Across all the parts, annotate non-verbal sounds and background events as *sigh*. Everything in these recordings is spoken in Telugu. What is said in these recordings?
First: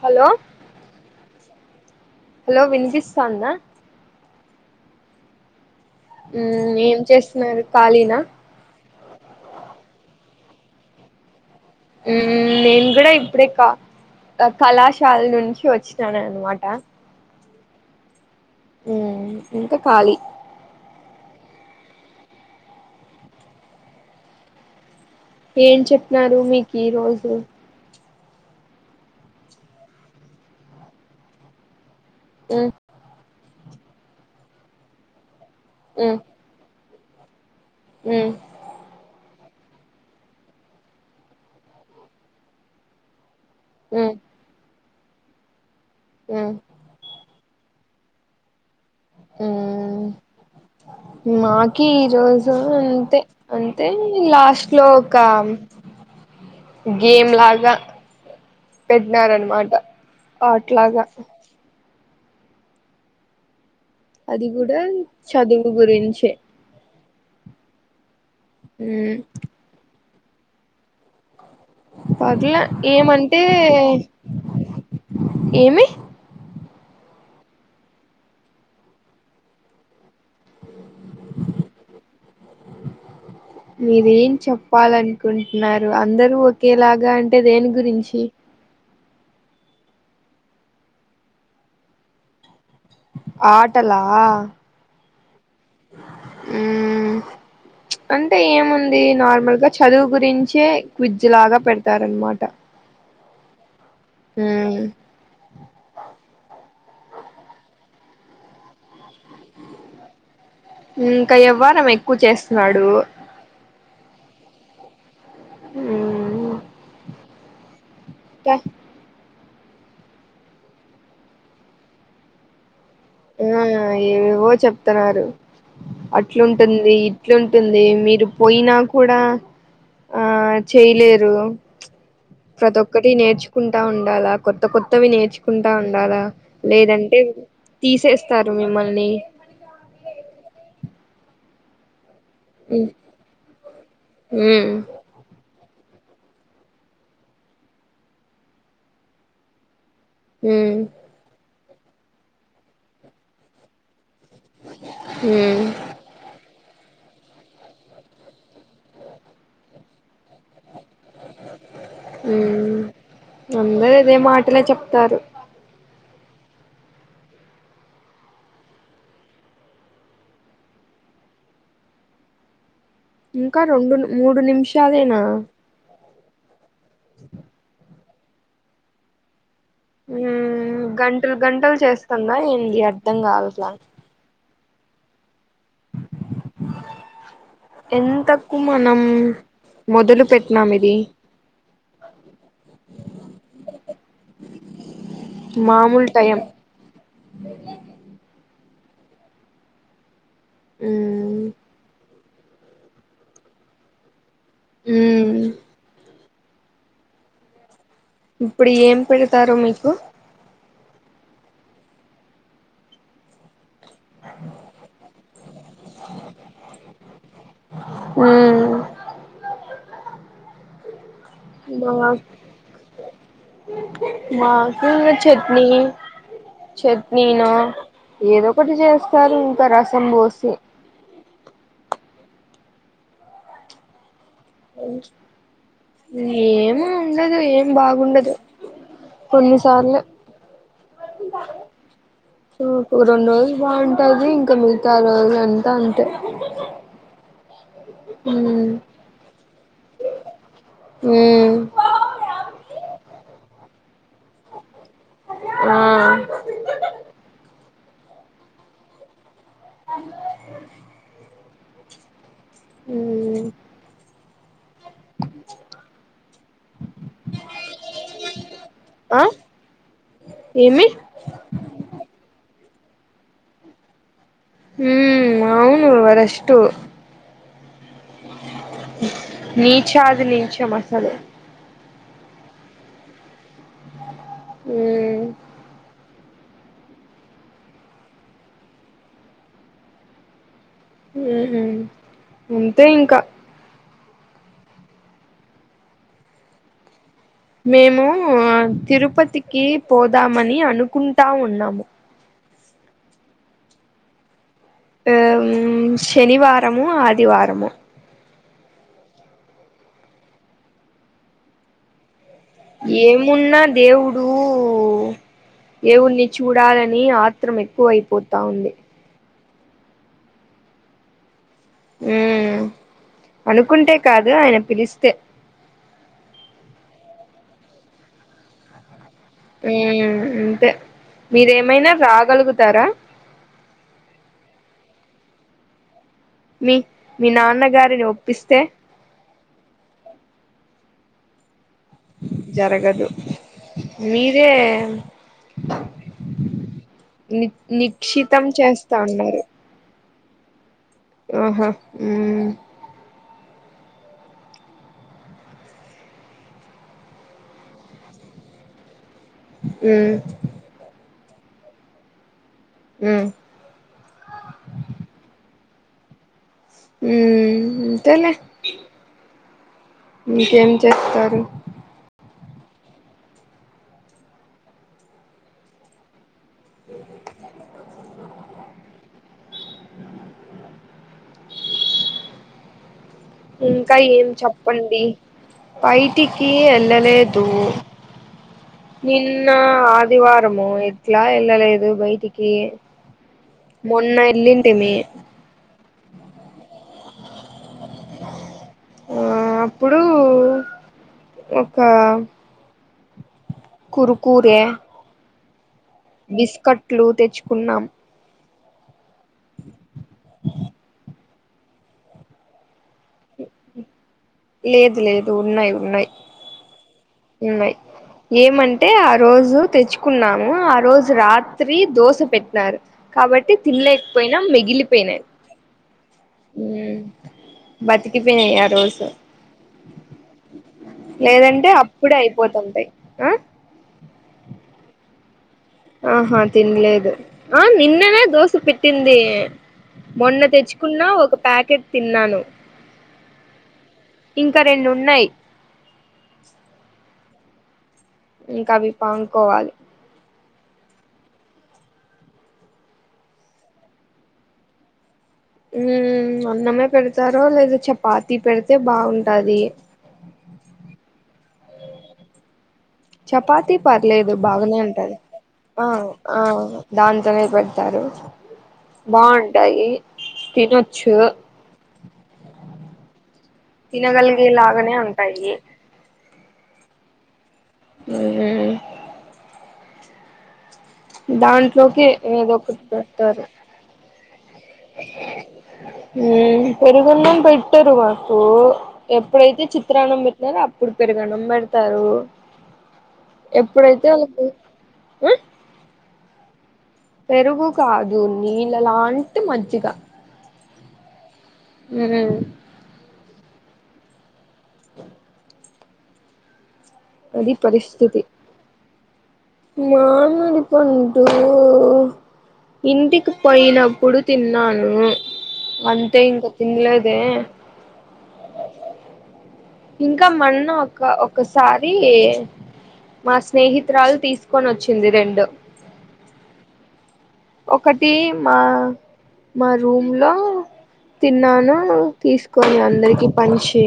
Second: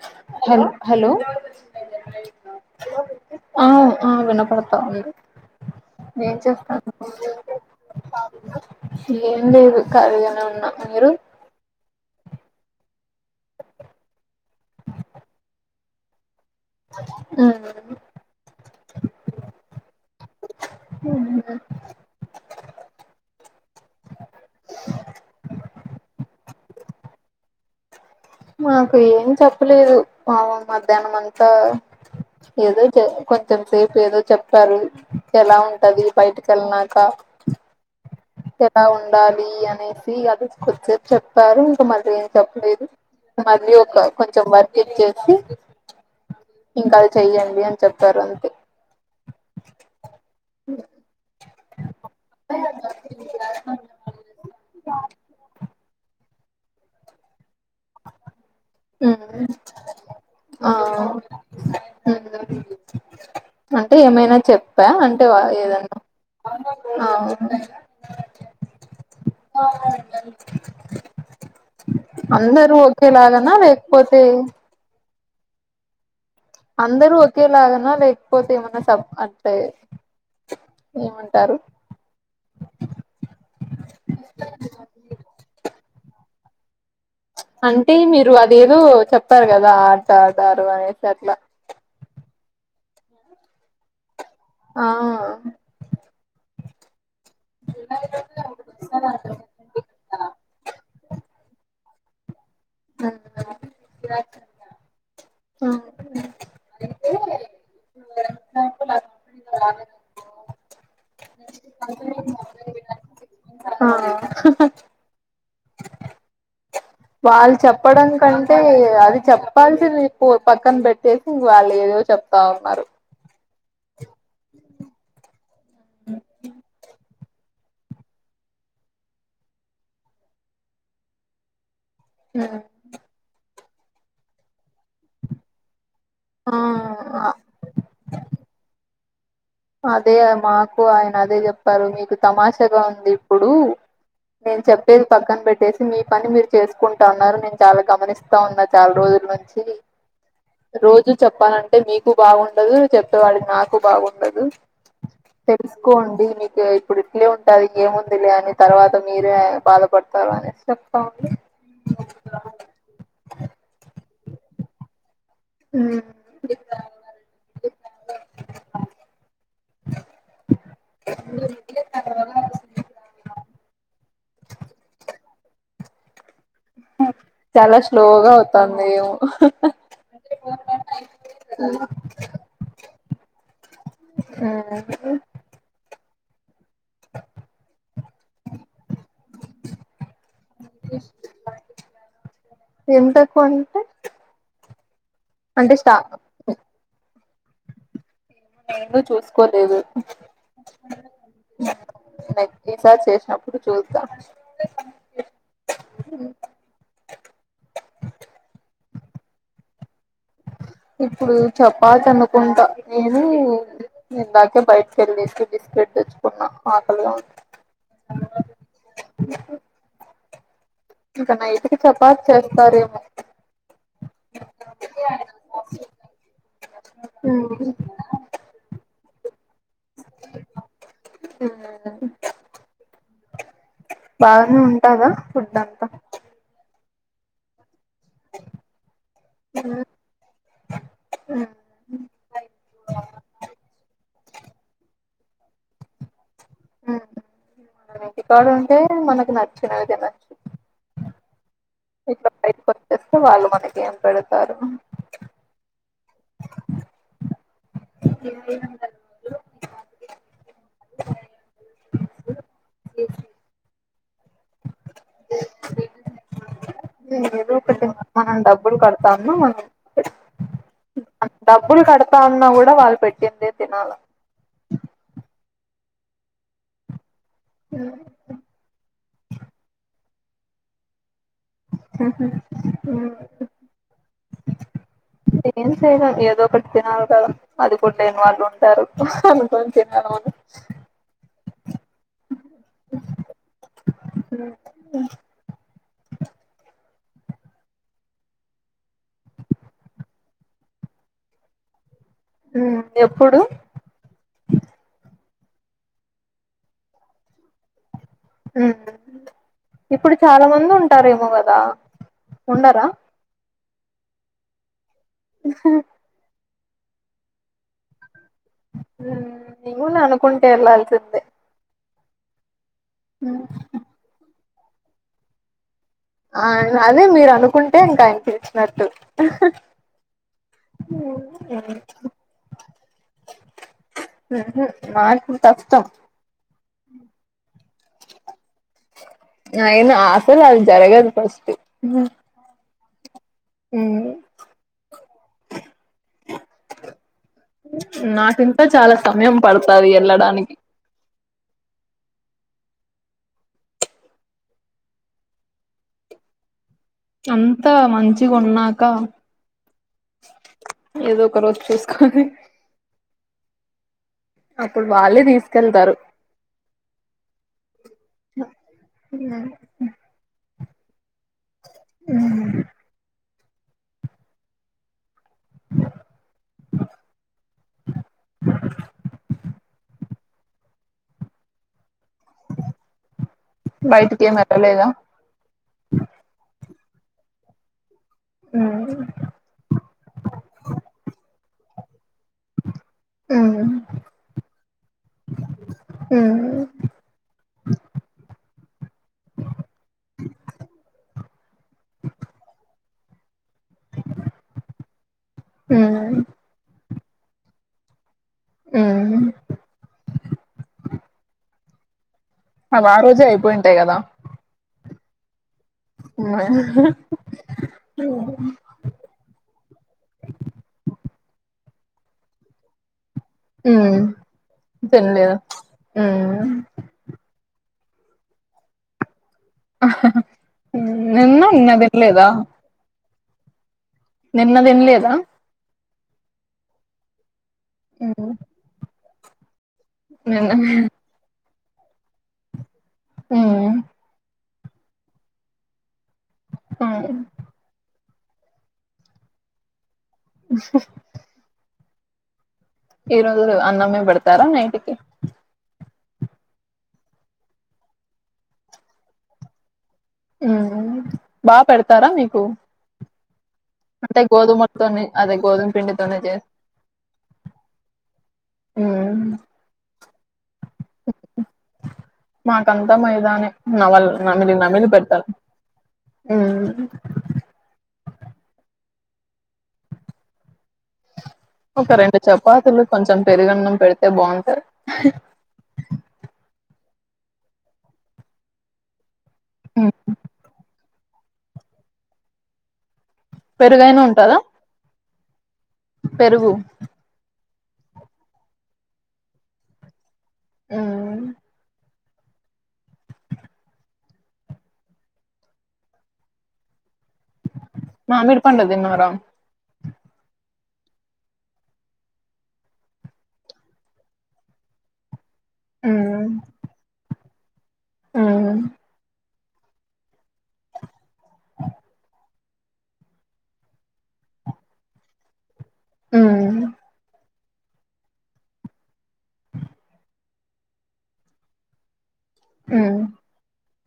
హలో హ హలో హలో వినిపిస్తాందా పడతంది ఉ ఏం చేస్తున్నారు కాళీనా ఏం లేదు ఖలిగానే ఉన్నా మీరు నేను కూడా ఇప్పుడే కళాశాల నుంచి వచ్చినాను అనమాట ఆ ఉ ఇంకా ఖాలీ అ ఏం చెప్నరు మీకు ఈ రోజు మాకు ఏం చెప్పలేదు మాకు మధ్యాహ్నం అంతా మ్మ్ ఏదో చె కొంచెం సేపు ఏదో చెప్పారు ఎలా ఉంటది మ్మ్ బయటికి వెళ్ళిన క మ్మ్ ఎలా ఉండాలి అనేసి అది కొద్ది సేపు చెప్పారు ఇంకా మళ్ళీ ఏం చెప్పలేదు మరి ఒక మ్మ్ కొంచెం వర్క్ ఇచ్చేసి మ్మ్ ఇంకా అది చెయ్యడి అని చెప్పారు అంతే హ్మ్ నాకి ఈ రోజు అంతే అంటే లాస్ట్ లో ఒక గేమ్ లాగా అంతే పెట్నారనమాట ఆ అట్లాగా అంటే ఏమైనా అది కూడా చెప్పా అంటే చదువు ఏదన్నా గురించే అ హ్మ్ ఆ పగల అందరూ ఏమంటే ఒకేలాగానా లేకపోతే ఏమి? అందరూ ఒకేలాగనా లేకపోతే ఎమన్నా సబ్ అంటే ఏమంటారు? మీరేం చెప్పాలనుకుంటున్నారు. అందరూ ఒకేలాగా అంటే దేని అంటే గురించి మీరు అదేదో చెప్తారు కదా ఆట ఆడారు అనేసి అట్లా. ఆటలా ఆ హ్ అంటే ఏముంది నార్మల్ గా చదువు గురించే క్విజ్జ్ లాగా పెడ తారనమాట ఇంకా ఎవ్వారం ఎక్కువ చేస్తున్నాడు. ఆ ఆ హ్ వాళ్ళు చెప్పడం కంటే అది చెప్ప ప్పాల్సింది పో పక్కన పెట్టేసి వాళ్ళు ఏదో చెప్తా ఉన్నారు. ఆ ఏవేవో చెప్తున్నారు. అట్లుంటుంది ఇట్లుంటుంది మీరు పోయినా కూడా ఆ చేయలేరు. ప్రతి ఒక్కటి నేర్చుకుంటా ఉండాల. కొత్త కొత్తవి నేర్చుకుంటా ఉం డాల ఆ లేదంటే తీసేస్తారు మిమ్మల్ని. అదే కదా మాకు ఆయన అదే చెప్పారు. మీకు తమాషగా ఉమ్ ఉంది ఇప్పుడు. నేను ఉమ్ చెప్పేది పక్కన పెట్టేసి మీ పని మీరు చేసుకుంటా ఉన్నారు, నేను చాలా గమనిస్తా ఉన్నా చాలా రోజుల నుంచి. రోజు చెప్పాలంటే మీకు బాగుండదు, చెప్పేవాడికి నాకు బాగుం డదు ఉమ్ తెలుసుకోండి మీకు ఇప్పుడు ఇట్లే ఉంటాది ఏముంది లే అని. తర్వాత మీరే బాధపడు పర్వాలే చెప్తా ఉంది. అదే మాటలే చెప్తారు. హ్ ఇంకా రెండు మూడు నిమిషాలేనా చాలా స్లోగా అవుతాంది ఎమో. గంటలు గంటలు చేస్తుందా ఏంది అర్ధం కాదసలా. ఎందుకు? ఎంతకు మనం మొదలు పెట్టినాం ఇది. *inaudible* ఎంతకు అంటే. అంటే స్టా మామూలు టయం నేను చూసుకోలేదు. హ్ నెక్ట్స్ ఈసారి చేసినప్పుడు చూద్దాం. హ్మ్ ఉమ్ ఇప్పుడు ఏం పెడతారు మీకు? ఇప్పుడు చపాతనుకుంటా నేనూ ఇందాకె బయటి కెళ్లేసి బిస్కెట్ తెచ్చుకున్నా ఆకలిగా ఉంటే *unintelligible* ఇంక నైట్ కి మా చపాత్ చేస్తారేమో మాకు ఇంగ ఛెట్నీ చట్నీనో ఏదోకటి చేస్తారు ఇంక రసం బోసి తిన్నా నా బాగనే ఉంటాదా ఫుడ్డంతా ఏం ఉండదు ఏం బాగుండదు, కొన్నిసార్లె ఉ ఉ ఉ రెండు రోజులు బాగుంట్ తాది ఇంక మిగతా రోజులు అంతా అంతే ఊహు ఇంటి కాడ మ్మ్ ఉంటే మనకు నచ్చినవి తినొచ్చు ఊ ఇట్లా బయట్కొచ్చేస్తే వాళ్ళు మనకేం పెడతారు ఆ *unintelligible* ఊ ఎదో ఒకటి మనం డబ్బులు ఆ కడతాన్ను మనం ఏమి డబ్బులు కడతా ఉన్నా గూడా వాళ్ళు పెట్టిందే తినాల మ్మ్ అవును వరెష్టు హ్మ్. నీఛాది నీఛం అసలు ఊహు మ్మ్ ఏం చేయ్యలేం ఏ ఏదో ఒకటి తినాలి కదా అది కూడ్లేని వాళ్ళుంటారు అనుకోని తినాలి మనం ఊహు అంతే ఇంక ఊ హు మేమూ తిరుపతికి పోదామని అనుకుంటా ఉన్నాము. ఊ ఎప్పుడు? ఉమ్ శనివారమో ఆదివారమో ఊహు ఇప్పుడు చాలా మంది ఉంటారేమో గదా ఏమున్నా దేవుడూ ఏవున్ని చూడాలని ఆత్రమెక్కువ అయిపోతా ఉంది నీవూ న అనుకుంటె ఎల్లాల్సిందే ఊ అనుకుంటే ఇక అదే ఆయన పిలిస్తే ఆ అదే మీరు అనుకుంటే ఇంకాయన పిల్చినట్టు ఊ అంతే మీరేమైనా రా గలుగుతారా? ఊహు నాకు కష్టం. మీ మీ నాన్నగారిని ఒప్పిస్తే అయిన అసలు అది జరగదు ఫస్టు ఊ జరగదు మీరే ని నిక్షితం నాకింక చాలా చేస్తా సమయం పడతాది ఎల్లడానికి ఆహొ ఊ అంతా మంచిగున్నాక ఊ ఏదో ఒక రోజు చూస్కొని ఊ అప్పుడు వాళ్ళే తీసుకెళ్తారు హ్మ్మ్ అంతేలే ఇంకేం చెత్తరు ఉహు ఇంకా బయటికి ఏం వెళ్ళలేదా చెప్పండి బైటికి వెళ్ళలేదు నిన్న ఆదివారము ఎట్లా ఏళ్లలేదు బైటికి మొన్న ఎల్లింటిమీ ఆ అప్పుడు ఒక కురుకురే హ క్లు తెచ్చుకున్నాం ఉహు అవి ఆరోజే అయిపోయింటాయి కదా లేదు లేదు ఉన్నాయి ఉన్నాయి ఉన్నాయి ఏమంటే ఆ రోజు తెచ్చుకున్నాము ఆ రోజు రాత్రి దోశ పెట్టినారు కాబట్టి ఉమ్ తినలేకపోయినా మిగిలిపోయినాయి తినలేదా ఉమ్ హు బతికిపోయినా ఆ రోజు నిన్న లేదంటే నిన్న అప్పుడే తినలేదా అయిపోతుంటాయి ఆ నిన్న తిన్లేద ఆహా తినలేదు ఆ నిన్ననే దోశ పెట్టింది మొన్న నిన్న తెచ్చుకున్న ఒక ప్యాకెట్ తిన్నాను ఆ ఇంకా రెండున్నాయి ఆ ఇంకా అవి పామ్కోవాలి ఈరోజు కూడా అన్నమే పెడతారా నైటికి ఉ అన్నమే పెడతారో లేదా చపాతీ పెడితే బాగుంటాది బా పెడతారా మీకు చపాతీ అంటే పర్లేదు బాగానే గోధుమలతోనే ఉంటది అదే గోధుమ ఆ పిండితోనే ఆ చేస్త దాంతోనే పెడతారు బాగుంటాయి తినొచ్చు మాకు అంత మైదానే నవల తినగలిగే నమిలి నమిలి లాగానే పెట్టాలా ఉంటాయి అ ఉ ఒక దాంట్లోకి రెండు ఏదో చపాతీలు కొంచెం పెరుగన్నం పెడితే బాగుంట హు పెరుగన్నం పెట్టరు మాకు ఎప్పుడైతే చిత్రాన్నం బెట్నారో అప్పుడు పెరుగన్నం బెడతారు పెరుగైనా ఎప్పుడైతే ఉంటదా వాళగు పెరుగు పెరుగు కాదు నీళ్ళలాంటి మజ్జిగ మ్మ్ నినే అది పరిస్థితి మామిడి పండు తిన్నారా మామిడి పండూ ఇంటికి పొయినప్పుడు తిన్నాను అంతే ఇంక తిన్లేదే ఆ ఇంకా మొన్న ఒక్క ఒక్కసారి మా స్నేహితురాలు తీసుకోనొచ్చింది రెండు మ్మ్ ఒకటి మా మా రూమ్ లో తిన్నాను తీసుకొని ఉమ్ అందరికి పంచి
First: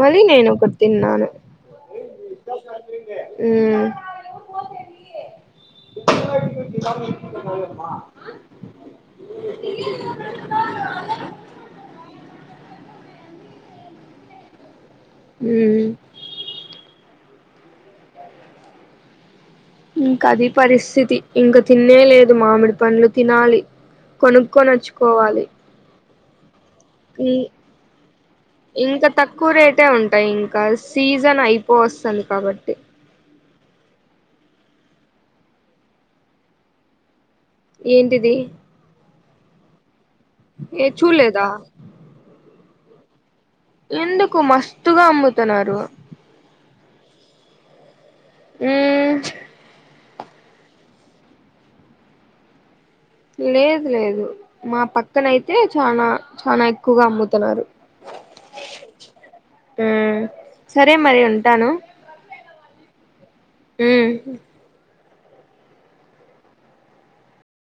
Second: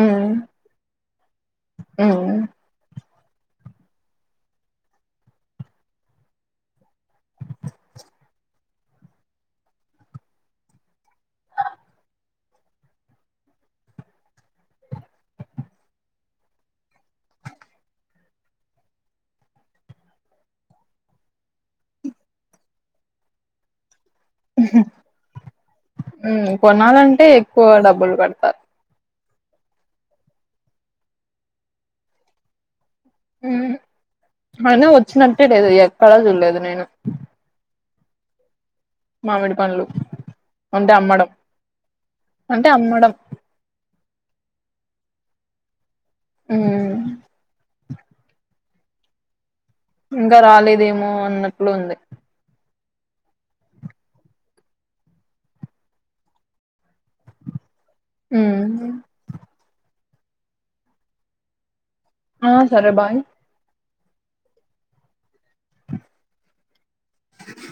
మళ్ళీ నేను ఒకటి తిన్నాను మ్మ్ మ్మ్ పోదమ్మ మ్మ్ ఇంక అది పరిస్థితి ఇంక తిన్లేలేదు మామిడి పండ్లు తినాలి కొనుక్కో నొచ్చుకోవాలి మ్మ్ కొనాలంటే ఎక్కువ డబ్బులు గడతా ఇంకా తక్కువ రేటే ఉంటాయి ఇంకా సీజన్ అయిపో వస్తుంది కాబట్టి అయినా వచ్చినట్టే లేదు ఎక్కడా చూడ్లేదు నేను ఏంటిది మామిడి పండ్లు ఏ అంటే అమ్మడం చూల్లేదా అంటే అమ్మడం ఎందుకు మస్తుగా అమ్ముతున్నారు మ్మ్ మ్మ్ ఇంగా రాలేదేమో అన్నట్లు ఉంది లేదు లేదు మా పక్కనయితే చానా చానా ఎక్కువగా అమ్ముతున్నారు ఊహు సరే మరి ఉంటాను ఆ సరే బాయ్ ఊహు *inaudible*